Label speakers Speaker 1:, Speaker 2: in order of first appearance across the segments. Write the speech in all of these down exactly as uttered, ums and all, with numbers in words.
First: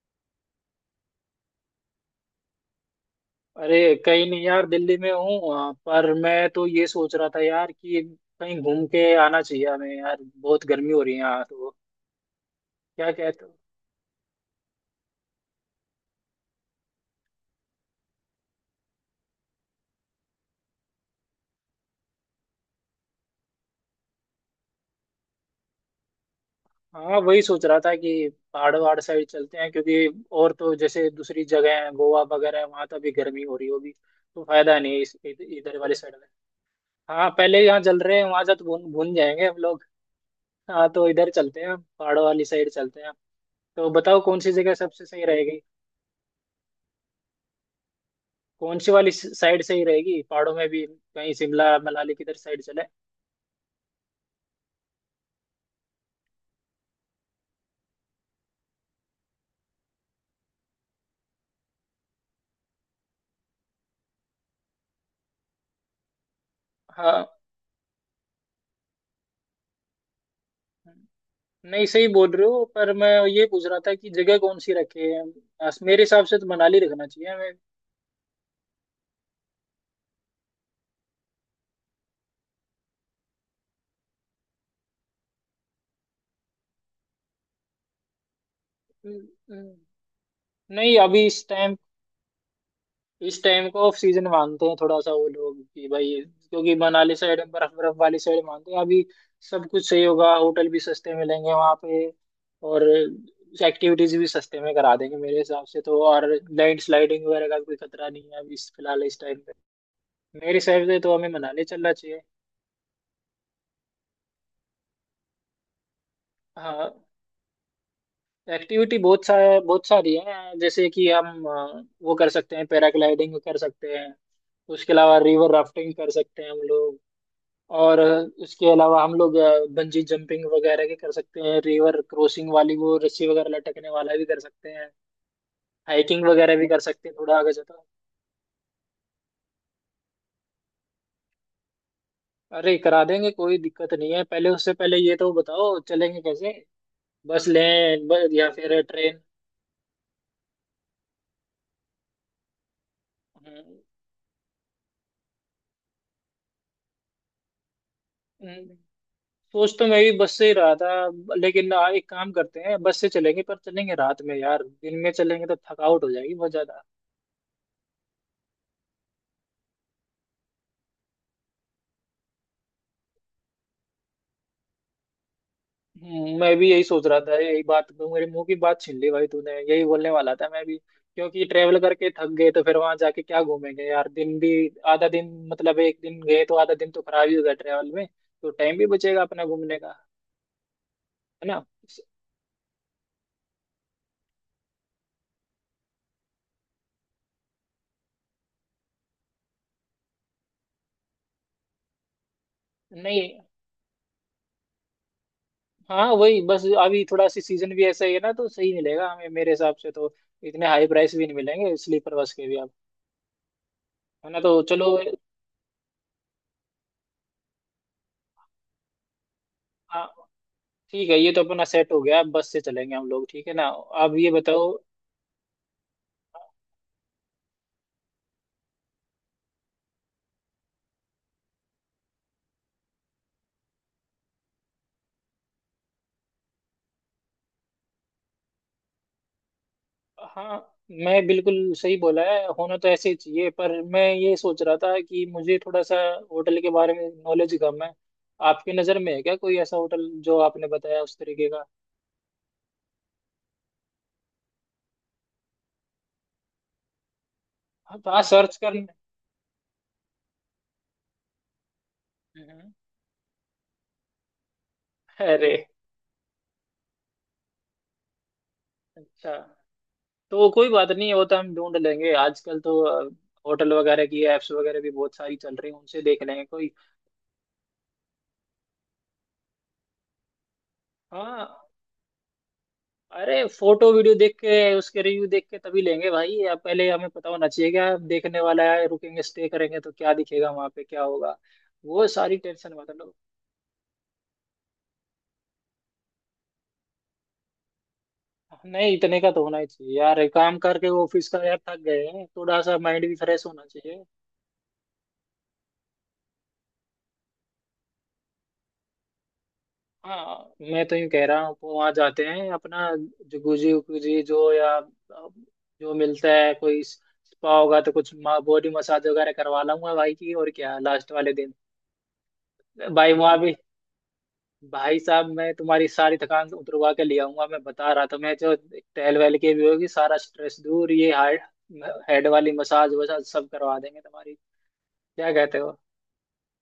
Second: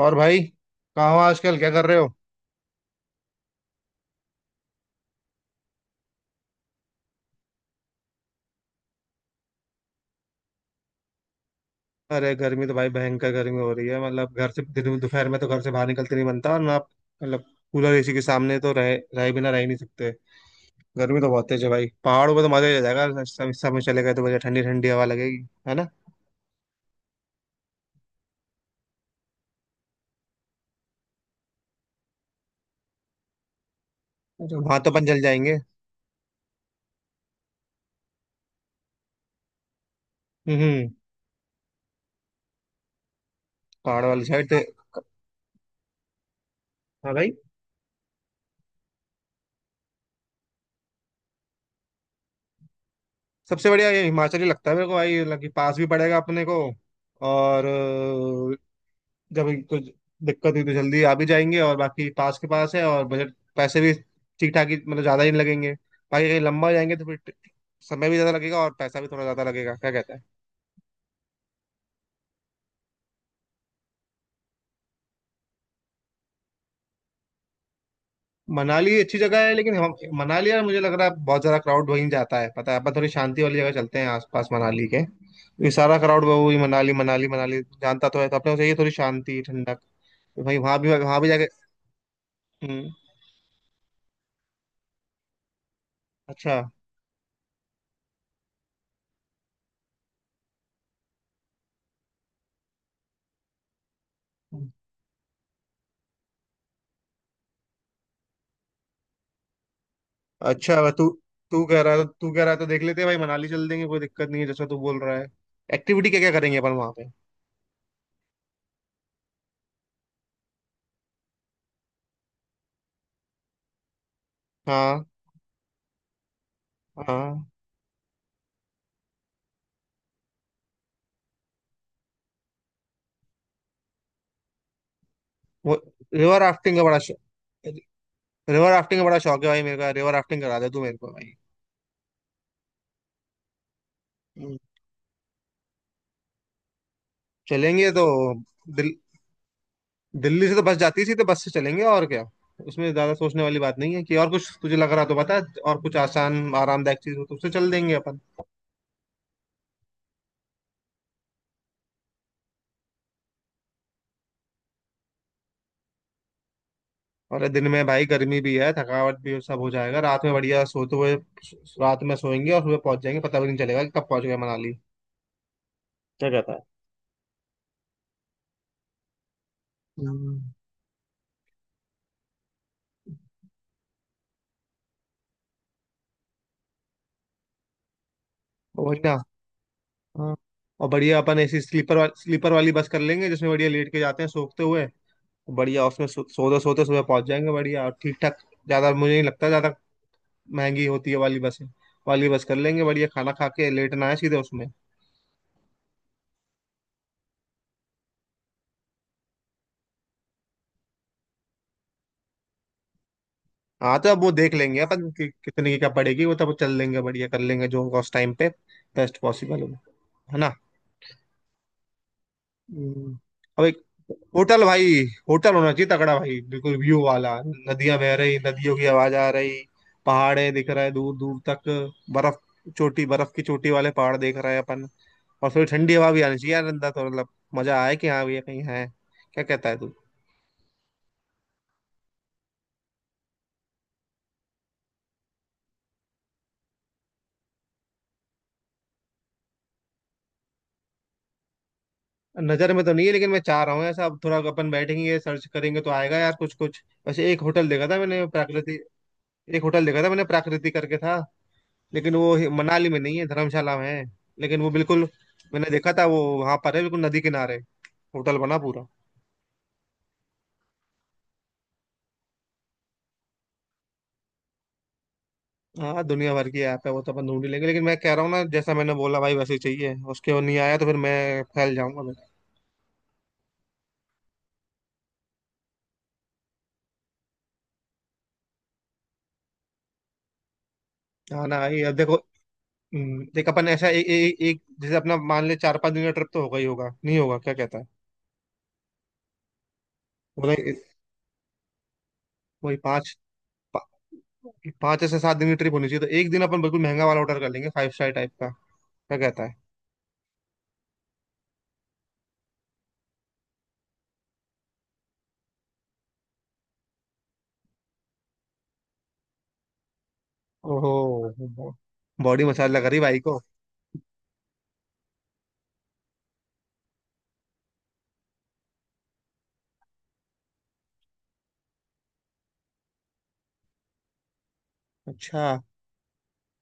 Speaker 1: और भाई, कहाँ हो आजकल? क्या कर रहे हो?
Speaker 2: अरे, कहीं नहीं यार, दिल्ली में हूँ, आ, पर मैं तो ये सोच रहा था यार कि कहीं घूम के आना चाहिए हमें यार, बहुत गर्मी हो रही है यहाँ तो।
Speaker 1: अरे गर्मी तो भाई
Speaker 2: क्या
Speaker 1: भयंकर
Speaker 2: कहते हो?
Speaker 1: गर्मी हो रही है। मतलब घर से दि- दोपहर में तो घर से बाहर निकलते नहीं बनता और ना आप। मतलब कूलर एसी के सामने तो रह रह बिना रह ही नहीं सकते। गर्मी तो बहुत तेज है भाई। पहाड़ों पे तो मजा ही आ जाएगा। इस सब इस समय चले गए तो बढ़िया ठंडी ठंडी हवा लगेगी, है ना?
Speaker 2: हाँ, वही सोच रहा था कि पहाड़ वहाड़ साइड चलते हैं, क्योंकि और तो जैसे दूसरी जगह है, गोवा वगैरह है, वहाँ तो अभी गर्मी हो रही होगी, तो
Speaker 1: वहां
Speaker 2: फायदा
Speaker 1: तो
Speaker 2: नहीं है
Speaker 1: अपन
Speaker 2: इस
Speaker 1: जल
Speaker 2: इध-
Speaker 1: जाएंगे।
Speaker 2: इधर वाली साइड में। हाँ, पहले यहाँ जल रहे हैं, वहाँ से तो भून भून जाएंगे हम लोग।
Speaker 1: हम्म।
Speaker 2: हाँ, तो इधर चलते हैं, पहाड़ों वाली साइड चलते हैं। तो
Speaker 1: पहाड़
Speaker 2: बताओ
Speaker 1: वाली
Speaker 2: कौन
Speaker 1: साइड
Speaker 2: सी
Speaker 1: तो।
Speaker 2: जगह सबसे सही रहेगी?
Speaker 1: हाँ भाई।
Speaker 2: कौन सी वाली साइड सही रहेगी? पहाड़ों में भी कहीं शिमला मनाली, किधर साइड चले?
Speaker 1: सबसे बढ़िया ये हिमाचल ही लगता है मेरे को भाई, मतलब कि पास भी पड़ेगा अपने को। और जब कुछ दिक्कत हुई तो जल्दी आ भी जाएंगे, और बाकी पास के पास है, और बजट पैसे भी ठीक ठाक ही, मतलब ज़्यादा ही नहीं लगेंगे। बाकी कहीं लंबा जाएंगे तो फिर
Speaker 2: हाँ।
Speaker 1: ट- समय भी ज़्यादा लगेगा और पैसा भी थोड़ा ज़्यादा लगेगा। क्या कहता है?
Speaker 2: नहीं, सही बोल रहे हो, पर मैं ये पूछ रहा था कि जगह कौन सी रखे। मेरे हिसाब से तो मनाली रखना चाहिए हमें।
Speaker 1: मनाली अच्छी जगह है, लेकिन हम मनाली, यार मुझे लग रहा है बहुत ज़्यादा क्राउड वहीं जाता है। पता है, अपन थोड़ी शांति वाली जगह चलते हैं आसपास मनाली के। ये सारा क्राउड वो ही मनाली मनाली मनाली जानता तो है, तो अपने को चाहिए थोड़ी
Speaker 2: हम्म।
Speaker 1: शांति
Speaker 2: हम्म।
Speaker 1: ठंडक। तो भाई वहाँ भी
Speaker 2: नहीं,
Speaker 1: वहाँ
Speaker 2: अभी
Speaker 1: भी
Speaker 2: इस
Speaker 1: जाके।
Speaker 2: टाइम,
Speaker 1: हम्म।
Speaker 2: इस टाइम को ऑफ सीजन मानते हैं थोड़ा सा वो लोग कि भाई,
Speaker 1: अच्छा।
Speaker 2: क्योंकि मनाली साइड बर्फ बर्फ वाली साइड मानते हैं अभी। सब कुछ सही होगा, होटल भी सस्ते मिलेंगे वहाँ पे। और एक्टिविटीज भी सस्ते में करा देंगे मेरे हिसाब से तो, और लैंड स्लाइडिंग वगैरह का कोई खतरा नहीं है अभी, इस फिलहाल इस टाइम पे। मेरे हिसाब
Speaker 1: अच्छा,
Speaker 2: से
Speaker 1: तू
Speaker 2: तो हमें
Speaker 1: तू
Speaker 2: मनाली
Speaker 1: कह
Speaker 2: चलना
Speaker 1: रहा है,
Speaker 2: चाहिए।
Speaker 1: तू कह रहा है तो देख लेते हैं भाई, मनाली चल देंगे, कोई दिक्कत नहीं है जैसा तू बोल रहा है। एक्टिविटी क्या क्या करेंगे अपन
Speaker 2: हाँ।
Speaker 1: वहां पे?
Speaker 2: एक्टिविटी बहुत सा बहुत सारी है। जैसे कि हम अ, वो कर सकते हैं, पैराग्लाइडिंग कर सकते हैं। उसके
Speaker 1: हाँ।
Speaker 2: अलावा रिवर राफ्टिंग कर सकते हैं हम लोग।
Speaker 1: हाँ।
Speaker 2: और इसके अलावा हम लोग बंजी जंपिंग वगैरह भी कर सकते हैं, रिवर क्रॉसिंग वाली वो रस्सी वगैरह लटकने वाला भी कर सकते हैं।
Speaker 1: वो
Speaker 2: हाइकिंग
Speaker 1: रिवर
Speaker 2: वगैरह भी
Speaker 1: राफ्टिंग
Speaker 2: कर
Speaker 1: का बड़ा
Speaker 2: सकते हैं
Speaker 1: शौक
Speaker 2: थोड़ा आगे जाता।
Speaker 1: रिवर राफ्टिंग का बड़ा शौक है भाई मेरे का। रिवर राफ्टिंग करा दे तू मेरे को भाई।
Speaker 2: अरे, करा देंगे, कोई दिक्कत नहीं है। पहले
Speaker 1: हम्म।
Speaker 2: उससे पहले ये तो बताओ, चलेंगे कैसे? बस
Speaker 1: चलेंगे तो
Speaker 2: लें, ब, या फिर
Speaker 1: दिल,
Speaker 2: ट्रेन?
Speaker 1: दिल्ली से तो बस जाती थी, तो बस से चलेंगे और क्या। उसमें ज्यादा सोचने वाली बात
Speaker 2: हम्म।
Speaker 1: नहीं है। कि और कुछ तुझे लग रहा तो बता। और कुछ आसान आरामदायक चीज हो तो उससे चल देंगे अपन।
Speaker 2: हम्म। सोच तो मैं भी बस से ही रहा था, लेकिन आ, एक काम करते हैं, बस से चलेंगे पर चलेंगे रात में यार, दिन में चलेंगे तो थकावट हो जाएगी बहुत ज्यादा।
Speaker 1: और दिन में भाई गर्मी भी है, थकावट भी सब हो जाएगा। रात में बढ़िया सोते हुए। रात में सोएंगे और सुबह पहुंच जाएंगे, पता भी नहीं चलेगा कि कब पहुंच गए मनाली। क्या
Speaker 2: हम्म,
Speaker 1: कहता
Speaker 2: मैं
Speaker 1: है?
Speaker 2: भी यही सोच रहा था, यही बात मेरे मुंह की बात छीन ली भाई तूने, यही बोलने वाला
Speaker 1: हम्म।
Speaker 2: था मैं भी, क्योंकि ट्रेवल करके थक गए तो फिर वहां जाके क्या घूमेंगे यार? दिन भी आधा दिन, मतलब एक दिन गए तो आधा दिन तो खराब ही होगा ट्रेवल में। तो टाइम भी
Speaker 1: वही ना।
Speaker 2: बचेगा अपना घूमने का,
Speaker 1: हाँ। और बढ़िया अपन
Speaker 2: है
Speaker 1: ऐसी
Speaker 2: ना?
Speaker 1: स्लीपर वा, स्लीपर वाली बस कर लेंगे, जिसमें बढ़िया लेट के जाते हैं सोखते हुए। बढ़िया उसमें सो, सोते सोते सुबह पहुंच जाएंगे बढ़िया और ठीक ठाक। ज्यादा मुझे नहीं लगता ज्यादा महंगी होती है वाली बसें। वाली बस कर लेंगे, बढ़िया
Speaker 2: नहीं,
Speaker 1: खाना खा के लेटना है सीधे उसमें।
Speaker 2: हाँ, वही बस, अभी थोड़ा सी सीजन भी ऐसा ही है ना, तो सही मिलेगा हमें मेरे हिसाब से तो। इतने हाई प्राइस भी नहीं मिलेंगे स्लीपर बस के भी अब।
Speaker 1: हाँ तो अब वो
Speaker 2: है ना, तो
Speaker 1: देख लेंगे
Speaker 2: चलो।
Speaker 1: अपन कि, कितने की क्या पड़ेगी, वो तो अब चल लेंगे, बढ़िया कर लेंगे जो होगा उस टाइम पे। बेस्ट पॉसिबल होगा।
Speaker 2: हाँ।
Speaker 1: है ना?
Speaker 2: ठीक है, ये तो अपना सेट हो गया, अब बस से चलेंगे हम
Speaker 1: हम्म।
Speaker 2: लोग, ठीक है
Speaker 1: अब
Speaker 2: ना?
Speaker 1: एक
Speaker 2: अब ये
Speaker 1: होटल
Speaker 2: बताओ।
Speaker 1: भाई। होटल होना चाहिए तगड़ा भाई, बिल्कुल व्यू वाला, नदियां बह रही, नदियों की आवाज आ रही। पहाड़े दिख रहे दूर दूर तक। बर्फ। चोटी बर्फ की चोटी वाले पहाड़ देख रहे हैं अपन। और थोड़ी ठंडी हवा भी आनी चाहिए यार अंदर, तो मतलब मजा आए कि हाँ भैया कहीं है। क्या कहता है तू?
Speaker 2: हाँ, मैं बिल्कुल सही बोला है, होना तो ऐसे ही चाहिए, पर मैं ये सोच रहा था कि मुझे थोड़ा सा होटल के बारे में नॉलेज कम है। आपकी नज़र में है क्या कोई ऐसा होटल जो आपने बताया उस तरीके का?
Speaker 1: नजर में तो नहीं है, लेकिन मैं चाह रहा हूँ ऐसा। अब थोड़ा अपन बैठेंगे सर्च करेंगे तो आएगा यार कुछ कुछ। वैसे एक होटल देखा था
Speaker 2: हाँ, तो
Speaker 1: मैंने
Speaker 2: आज सर्च कर।
Speaker 1: प्राकृति एक होटल देखा था मैंने प्राकृति करके था। लेकिन वो हि-
Speaker 2: हम्म।
Speaker 1: मनाली में नहीं है, धर्मशाला में है। लेकिन वो बिल्कुल।
Speaker 2: अरे।
Speaker 1: मैंने देखा था वो वहां पर है बिल्कुल नदी किनारे। होटल बना पूरा।
Speaker 2: अच्छा, तो कोई बात नहीं, वो तो हम ढूंढ लेंगे। आजकल तो अ, होटल वगैरह की एप्स वगैरह भी बहुत सारी चल रही हैं,
Speaker 1: हाँ,
Speaker 2: उनसे देख
Speaker 1: दुनिया
Speaker 2: लेंगे
Speaker 1: भर की
Speaker 2: कोई।
Speaker 1: ऐप है वो तो अपन ढूंढ ही लेंगे, लेकिन मैं कह रहा हूँ ना जैसा मैंने बोला भाई वैसे ही चाहिए। उसके वो नहीं आया तो फिर मैं
Speaker 2: हाँ।
Speaker 1: फैल जाऊंगा मैं।
Speaker 2: अरे, फोटो वीडियो देख के, उसके रिव्यू देख के तभी लेंगे भाई। अब पहले हमें पता होना चाहिए क्या देखने वाला है, रुकेंगे स्टे करेंगे तो क्या दिखेगा वहां पे, क्या होगा,
Speaker 1: हाँ ना भाई, अब
Speaker 2: वो
Speaker 1: देखो।
Speaker 2: सारी टेंशन, मतलब।
Speaker 1: हम्म, देख अपन ऐसा ए, ए, एक, जैसे अपना मान ले, चार पांच दिन का ट्रिप तो होगा ही होगा, नहीं होगा? क्या कहता है?
Speaker 2: नहीं, इतने का तो होना ही चाहिए यार,
Speaker 1: मतलब
Speaker 2: काम करके ऑफिस का यार थक गए हैं, थोड़ा
Speaker 1: वही
Speaker 2: सा माइंड
Speaker 1: पांच,
Speaker 2: भी फ्रेश होना
Speaker 1: पा-
Speaker 2: चाहिए।
Speaker 1: पाँच से सात दिन की ट्रिप होनी चाहिए। तो एक दिन अपन बिल्कुल महंगा वाला ऑर्डर कर लेंगे, फाइव स्टार टाइप का। क्या कहता है?
Speaker 2: हाँ, मैं तो यूँ कह रहा हूँ, वहां जाते हैं अपना, जो गुजी गुजी जो, या जो मिलता है, कोई स्पा होगा तो कुछ बॉडी मसाज वगैरह करवा लाऊंगा भाई की, और क्या, लास्ट वाले दिन।
Speaker 1: ओहो, बॉडी मसाज लगा रही
Speaker 2: भाई,
Speaker 1: भाई को।
Speaker 2: वहां भी, भाई साहब, मैं तुम्हारी सारी थकान उतरवा के ले आऊंगा, मैं बता रहा था मैं, जो टहल वहल के भी होगी, सारा स्ट्रेस दूर, ये हार्ट हेड वाली मसाज वसाज सब करवा देंगे तुम्हारी। क्या
Speaker 1: अच्छा।
Speaker 2: कहते हो?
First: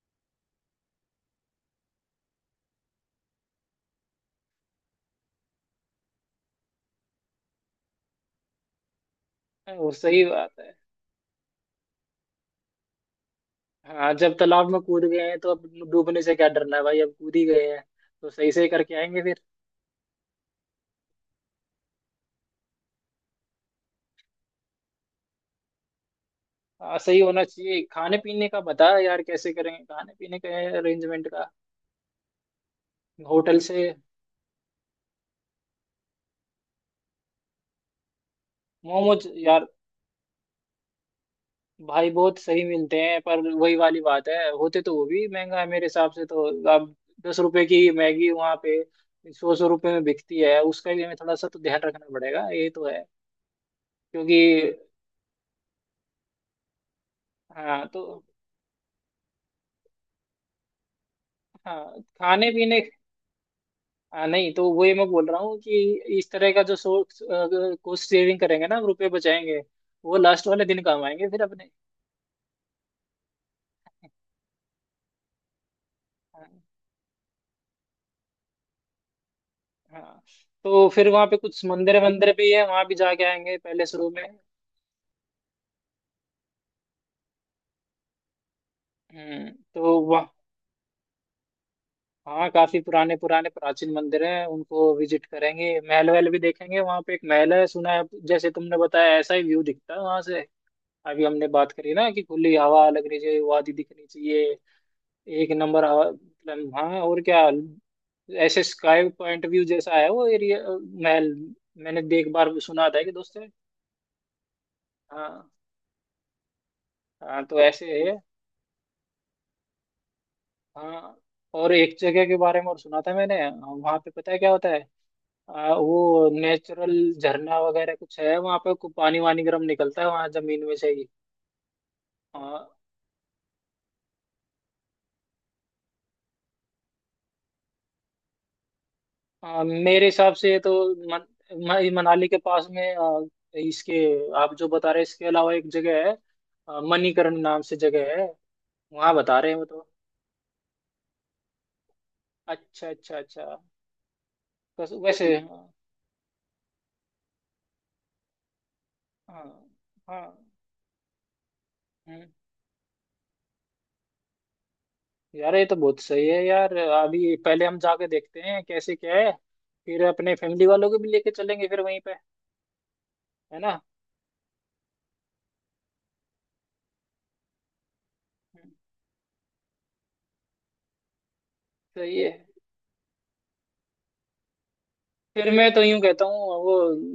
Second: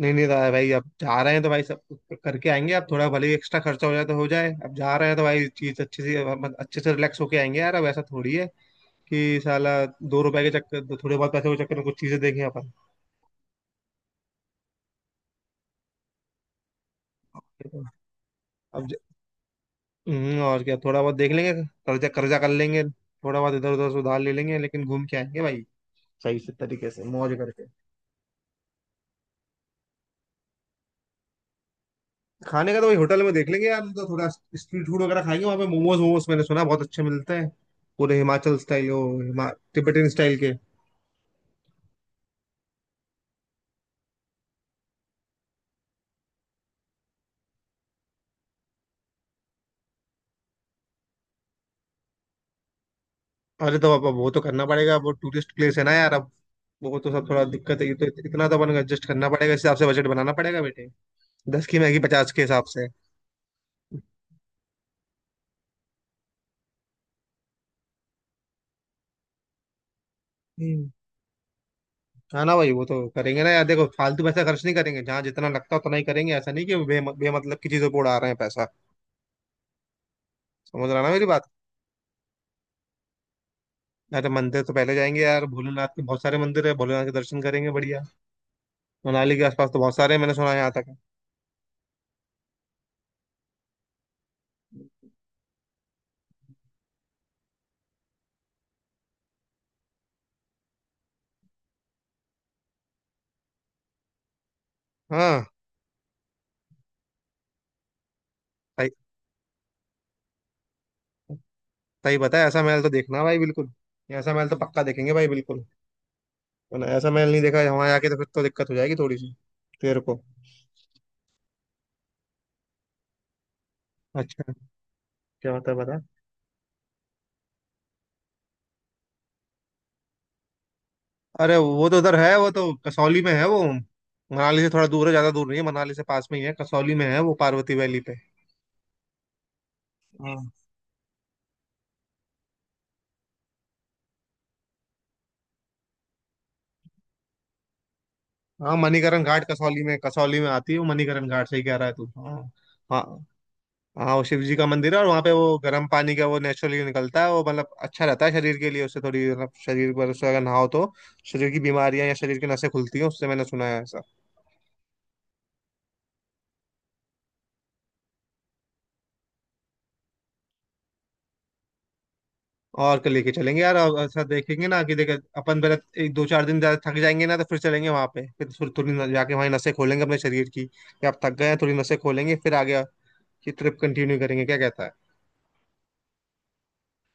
Speaker 1: नहीं नहीं रहा है भाई, अब जा रहे हैं तो भाई सब करके आएंगे। अब थोड़ा भले ही एक्स्ट्रा खर्चा हो जाए तो हो जाए, अब जा रहे हैं तो भाई चीज अच्छे से, मतलब अच्छे से रिलैक्स होके आएंगे यार। अब ऐसा थोड़ी है कि साला
Speaker 2: वो
Speaker 1: दो
Speaker 2: सही
Speaker 1: रुपए के
Speaker 2: बात है।
Speaker 1: चक्कर, थोड़े बहुत पैसे के चक्कर में कुछ चीजें देखें अपन।
Speaker 2: हाँ, जब तालाब में कूद गए हैं तो अब डूबने से क्या डरना है भाई, अब कूद ही गए हैं तो सही से
Speaker 1: अब ज-
Speaker 2: करके आएंगे फिर।
Speaker 1: हम्म, और क्या, थोड़ा बहुत देख लेंगे। कर्जा कर्जा कर लेंगे, थोड़ा बहुत इधर उधर से उधार ले लेंगे, लेकिन घूम के आएंगे भाई, सही से तरीके
Speaker 2: हाँ,
Speaker 1: से
Speaker 2: सही
Speaker 1: मौज
Speaker 2: होना
Speaker 1: करके।
Speaker 2: चाहिए। खाने पीने का बता यार, कैसे करेंगे खाने पीने का अरेंजमेंट का।
Speaker 1: खाने का तो वही होटल में देख
Speaker 2: होटल
Speaker 1: लेंगे यार,
Speaker 2: से।
Speaker 1: तो थोड़ा स्ट्रीट फूड वगैरह खाएंगे वहां पे। मोमोज, मोमोज मैंने सुना बहुत अच्छे मिलते हैं। पूरे हिमाचल स्टाइल वो
Speaker 2: मोमोज
Speaker 1: हिमा
Speaker 2: यार,
Speaker 1: तिब्बतन स्टाइल के।
Speaker 2: भाई बहुत सही मिलते हैं, पर वही वाली बात है, होते तो वो भी महंगा है मेरे हिसाब से तो। अब दस रुपए की मैगी वहाँ पे सौ सौ रुपए में बिकती है, उसका भी हमें थोड़ा सा तो ध्यान रखना पड़ेगा, ये तो है।
Speaker 1: अरे तो अब अब वो तो करना
Speaker 2: क्योंकि।
Speaker 1: पड़ेगा, वो टूरिस्ट प्लेस है ना यार अब। वो तो सब थोड़ा दिक्कत
Speaker 2: हाँ।
Speaker 1: है। ये तो
Speaker 2: तो
Speaker 1: इत- इतना तो अपन एडजस्ट करना पड़ेगा, इस हिसाब से बजट बनाना पड़ेगा बेटे। दस की
Speaker 2: हाँ,
Speaker 1: मैगी पचास के
Speaker 2: खाने
Speaker 1: हिसाब
Speaker 2: पीने।
Speaker 1: से।
Speaker 2: हाँ, नहीं तो वही मैं बोल रहा हूँ कि इस तरह का जो सोर्स, कॉस्ट सेविंग करेंगे ना, रुपए बचाएंगे, वो लास्ट वाले दिन
Speaker 1: हम्म।
Speaker 2: काम आएंगे फिर अपने।
Speaker 1: हाँ ना भाई, वो तो करेंगे ना यार, देखो फालतू पैसा खर्च नहीं करेंगे। जहाँ जितना लगता है उतना ही करेंगे,
Speaker 2: हाँ।
Speaker 1: ऐसा नहीं कि बे, बेमतलब की चीजों पे उड़ा रहे हैं पैसा।
Speaker 2: हाँ। तो
Speaker 1: समझ रहा ना
Speaker 2: फिर
Speaker 1: मेरी
Speaker 2: वहाँ पे
Speaker 1: बात?
Speaker 2: कुछ मंदिर मंदिर भी है, वहाँ भी जाके आएंगे पहले शुरू में।
Speaker 1: अरे मंदिर तो पहले जाएंगे यार, भोलेनाथ के बहुत सारे मंदिर है, भोलेनाथ के दर्शन करेंगे बढ़िया। मनाली के
Speaker 2: हम्म
Speaker 1: आसपास तो
Speaker 2: तो
Speaker 1: बहुत सारे हैं, मैंने सुना है यहाँ तक।
Speaker 2: हाँ, काफी पुराने पुराने प्राचीन मंदिर हैं, उनको विजिट करेंगे। महल वहल भी देखेंगे, वहां पे एक महल है सुना है, जैसे तुमने बताया ऐसा ही व्यू दिखता है वहां से। अभी हमने बात करी ना कि खुली हवा लगनी चाहिए, वादी दिखनी चाहिए।
Speaker 1: हाँ।
Speaker 2: एक नंबर हवा, मतलब हाँ, और क्या, ऐसे
Speaker 1: सही,
Speaker 2: स्काई पॉइंट व्यू जैसा है वो एरिया, महल। मैंने
Speaker 1: सही
Speaker 2: भी एक
Speaker 1: बताया,
Speaker 2: बार
Speaker 1: ऐसा महल तो
Speaker 2: सुना था कि
Speaker 1: देखना
Speaker 2: दोस्त
Speaker 1: भाई
Speaker 2: है।
Speaker 1: बिल्कुल। ऐसा महल तो पक्का देखेंगे भाई
Speaker 2: हाँ।
Speaker 1: बिल्कुल। वरना ऐसा महल नहीं
Speaker 2: हाँ, तो
Speaker 1: देखा
Speaker 2: ऐसे
Speaker 1: वहां जाके तो
Speaker 2: है।
Speaker 1: फिर तो दिक्कत हो जाएगी थोड़ी सी तेरे को।
Speaker 2: हाँ, और एक जगह के बारे में और सुना था मैंने, वहां पे पता है क्या
Speaker 1: अच्छा,
Speaker 2: होता है?
Speaker 1: क्या होता
Speaker 2: आ,
Speaker 1: है बता?
Speaker 2: वो नेचुरल झरना वगैरह कुछ है वहां पे, को पानी वानी गर्म निकलता है वहां जमीन में से ही।
Speaker 1: अरे वो तो उधर है, वो
Speaker 2: आ,
Speaker 1: तो कसौली में है, वो मनाली से थोड़ा दूर है, ज्यादा दूर नहीं है मनाली से, पास में ही है। कसौली में है वो, पार्वती वैली पे।
Speaker 2: आ, मेरे हिसाब
Speaker 1: हाँ,
Speaker 2: से ये तो मन, म- मनाली के पास में, आ, इसके, आप जो बता रहे हैं इसके अलावा एक जगह है, आ, मणिकरण नाम से जगह है।
Speaker 1: हाँ
Speaker 2: वहां
Speaker 1: मणिकरण
Speaker 2: बता
Speaker 1: घाट
Speaker 2: रहे हैं वो
Speaker 1: कसौली
Speaker 2: तो।
Speaker 1: में कसौली में आती है वो, मणिकरण घाट सही कह रहा है तू। हाँ।
Speaker 2: अच्छा,
Speaker 1: हाँ,
Speaker 2: अच्छा, अच्छा।
Speaker 1: हाँ वो शिव जी का
Speaker 2: बस
Speaker 1: मंदिर है, और वहाँ
Speaker 2: वैसे,
Speaker 1: पे वो
Speaker 2: हाँ।
Speaker 1: गर्म पानी का वो नेचुरली निकलता है वो। मतलब अच्छा रहता है शरीर के लिए उससे, थोड़ी
Speaker 2: हाँ।
Speaker 1: मतलब शरीर पर उससे अगर
Speaker 2: हाँ।
Speaker 1: नहाओ तो शरीर की बीमारियां या
Speaker 2: हम्म।
Speaker 1: शरीर की नसें खुलती हैं उससे, मैंने सुना है ऐसा।
Speaker 2: यार, ये तो बहुत सही है यार, अभी पहले हम जाके देखते हैं कैसे क्या है, फिर अपने फैमिली वालों को भी लेके चलेंगे फिर वहीं पे।
Speaker 1: और कल लेके
Speaker 2: है
Speaker 1: चलेंगे यार,
Speaker 2: ना।
Speaker 1: और ऐसा देखेंगे ना कि देखे अपन पहले एक दो चार दिन, ज्यादा थक जाएंगे ना तो फिर चलेंगे वहाँ पे। फिर थोड़ी थोड़ी न- जाके वहाँ नसें खोलेंगे अपने शरीर की, कि आप थक गए हैं थोड़ी नसें
Speaker 2: सही है।
Speaker 1: खोलेंगे फिर आगे की ट्रिप कंटिन्यू करेंगे। क्या कहता है?
Speaker 2: फिर मैं तो यूं कहता हूँ वो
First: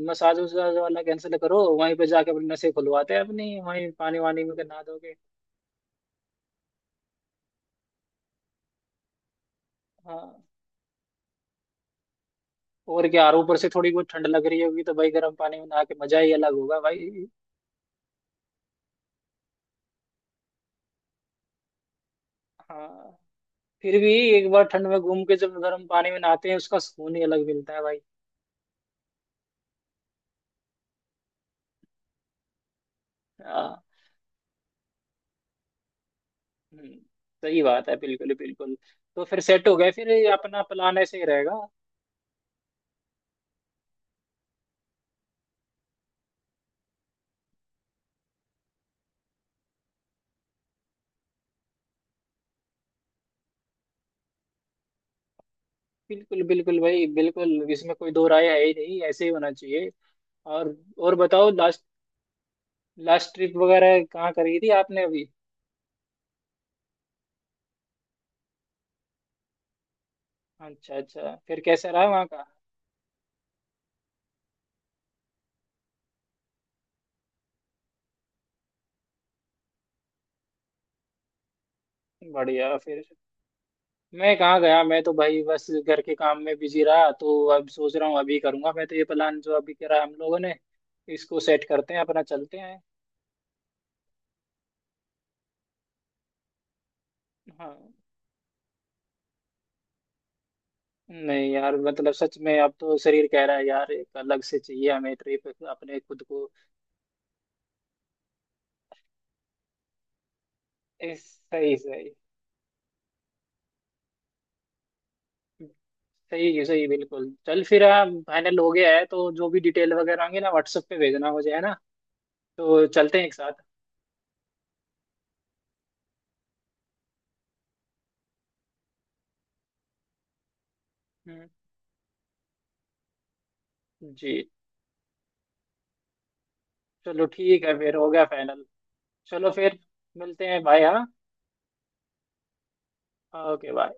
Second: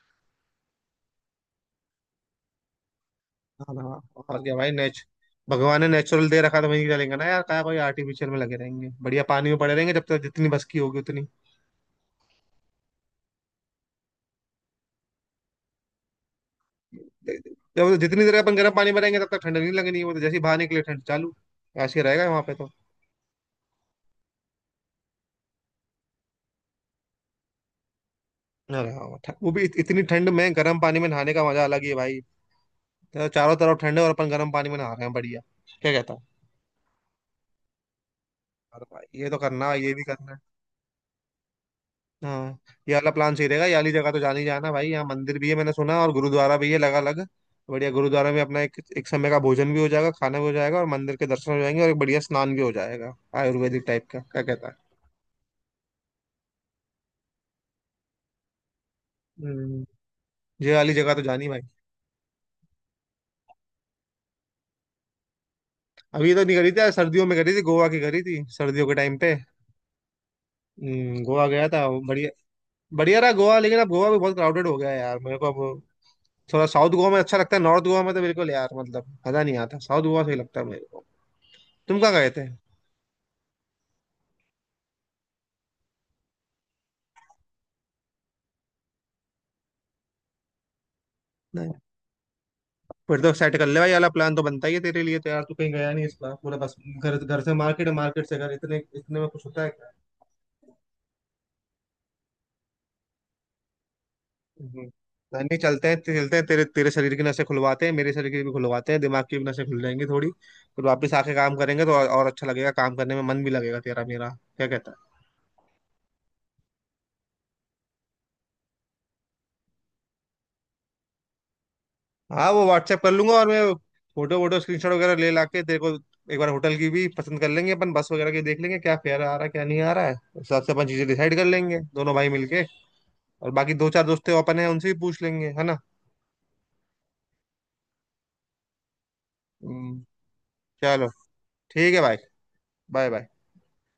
Speaker 2: मसाज वसाज वाला कैंसिल करो, वहीं पे जाके अपनी नसें खुलवाते हैं अपनी,
Speaker 1: हाँ ना,
Speaker 2: वहीं पानी
Speaker 1: और
Speaker 2: वानी
Speaker 1: क्या
Speaker 2: में
Speaker 1: भाई,
Speaker 2: नहा
Speaker 1: नेच
Speaker 2: दोगे।
Speaker 1: भगवान ने नेचुरल दे रखा तो वहीं चलेंगे ना यार, क्या कोई आर्टिफिशियल में लगे रहेंगे। बढ़िया पानी में पड़े रहेंगे जब तक
Speaker 2: हाँ,
Speaker 1: जितनी बस की होगी उतनी।
Speaker 2: और क्या, और ऊपर से थोड़ी बहुत ठंड लग रही होगी तो भाई गर्म पानी में नहा के मजा ही अलग होगा भाई।
Speaker 1: जब जितनी देर अपन गर्म पानी में रहेंगे तब तक ठंड नहीं लगनी, वो तो जैसे ही बाहर निकले ठंड चालू। ऐसे ही रहेगा वहां पे तो।
Speaker 2: हाँ, फिर भी एक बार ठंड में घूम के जब गर्म पानी में नहाते हैं उसका सुकून ही अलग मिलता है भाई।
Speaker 1: अरे हाँ, ठ- वो भी इत- इतनी ठंड में गर्म पानी में नहाने का मजा अलग ही है भाई। तो चारों तरफ
Speaker 2: हाँ।
Speaker 1: ठंड है और अपन गर्म पानी में नहा रहे हैं, बढ़िया। क्या कहता है?
Speaker 2: हम्म, सही बात है, बिल्कुल बिल्कुल।
Speaker 1: अरे भाई,
Speaker 2: तो
Speaker 1: ये तो
Speaker 2: फिर सेट
Speaker 1: करना,
Speaker 2: हो गए,
Speaker 1: ये भी
Speaker 2: फिर ये
Speaker 1: करना।
Speaker 2: अपना प्लान ऐसे ही रहेगा।
Speaker 1: हाँ। ये वाला प्लान सही रहेगा। ये वाली जगह तो जान ही जाना भाई, यहाँ मंदिर भी है मैंने सुना और गुरुद्वारा भी है लगा अलग। बढ़िया, गुरुद्वारा में अपना एक एक समय का भोजन भी हो जाएगा, खाना भी हो जाएगा, और मंदिर के दर्शन हो जाएंगे, और एक बढ़िया स्नान भी हो जाएगा, आयुर्वेदिक टाइप का। क्या कहता है?
Speaker 2: बिल्कुल बिल्कुल भाई बिल्कुल, इसमें कोई दो राय है ही नहीं, ऐसे ही होना
Speaker 1: हम्म,
Speaker 2: चाहिए।
Speaker 1: ये
Speaker 2: और
Speaker 1: वाली जगह
Speaker 2: और
Speaker 1: तो जानी
Speaker 2: बताओ,
Speaker 1: भाई।
Speaker 2: लास्ट लास्ट ट्रिप वगैरह कहाँ करी थी आपने अभी?
Speaker 1: अभी तो नहीं करी थी यार, सर्दियों में करी थी, गोवा की करी थी सर्दियों के टाइम पे।
Speaker 2: अच्छा,
Speaker 1: हम्म,
Speaker 2: अच्छा,
Speaker 1: गोवा
Speaker 2: फिर
Speaker 1: गया था
Speaker 2: कैसा
Speaker 1: वो।
Speaker 2: रहा वहाँ
Speaker 1: बढ़िया,
Speaker 2: का?
Speaker 1: बढ़िया रहा गोवा, लेकिन अब गोवा भी बहुत क्राउडेड हो गया है यार मेरे को अब। थोड़ा साउथ गोवा में अच्छा लगता है, नॉर्थ गोवा में तो बिल्कुल यार, मतलब मजा नहीं आता। साउथ गोवा सही लगता है मेरे को। तुम कहाँ गए
Speaker 2: बढ़िया, फिर। मैं कहाँ गया? मैं तो भाई बस घर के काम में बिजी रहा, तो अब सोच रहा हूँ अभी करूँगा, मैं तो ये प्लान जो अभी करा हम लोगों ने इसको सेट
Speaker 1: थे?
Speaker 2: करते हैं अपना, चलते हैं।
Speaker 1: फिर तो सेट कर ले भाई, वाला प्लान तो बनता ही है तेरे लिए तो यार। तू कहीं गया नहीं इस बार, पूरा बस घर, घर से
Speaker 2: हाँ,
Speaker 1: मार्केट, मार्केट से घर, इतने इतने में कुछ होता है क्या?
Speaker 2: नहीं यार, मतलब सच में अब तो शरीर कह रहा है यार, एक अलग से
Speaker 1: हम्म।
Speaker 2: चाहिए हमें
Speaker 1: नहीं,
Speaker 2: ट्रिप
Speaker 1: चलते हैं
Speaker 2: अपने खुद
Speaker 1: चलते हैं,
Speaker 2: को।
Speaker 1: तेरे तेरे शरीर की नसें खुलवाते हैं, मेरे शरीर की भी खुलवाते हैं, दिमाग की भी नसें खुल जाएंगी थोड़ी। फिर वापस
Speaker 2: ए,
Speaker 1: आके काम
Speaker 2: सही
Speaker 1: करेंगे तो
Speaker 2: सही।
Speaker 1: और, और अच्छा लगेगा, काम करने में मन भी लगेगा तेरा मेरा। क्या कहता है?
Speaker 2: सही है, सही है, बिल्कुल चल फिर। हाँ, फाइनल हो गया है, तो जो भी डिटेल वगैरह आएंगे ना व्हाट्सएप पे भेजना मुझे, है ना,
Speaker 1: हाँ, वो
Speaker 2: तो
Speaker 1: व्हाट्सएप कर
Speaker 2: चलते हैं
Speaker 1: लूंगा
Speaker 2: एक
Speaker 1: और
Speaker 2: साथ।
Speaker 1: मैं फोटो वोटो स्क्रीनशॉट वगैरह ले ला के तेरे को। एक बार होटल की भी पसंद कर लेंगे अपन, बस वगैरह की देख लेंगे क्या फेयर आ रहा है क्या नहीं आ रहा है, उस हिसाब से अपन चीजें डिसाइड कर
Speaker 2: हम्म।
Speaker 1: लेंगे दोनों भाई मिलके। और बाकी दो चार दोस्त हैं
Speaker 2: जी,
Speaker 1: अपन है, उनसे भी पूछ लेंगे। है ना?
Speaker 2: चलो, ठीक है, फिर हो गया फाइनल। चलो फिर
Speaker 1: हम्म,
Speaker 2: मिलते हैं, बाय। हाँ,
Speaker 1: चलो ठीक है भाई। Bye bye.
Speaker 2: Okay bye.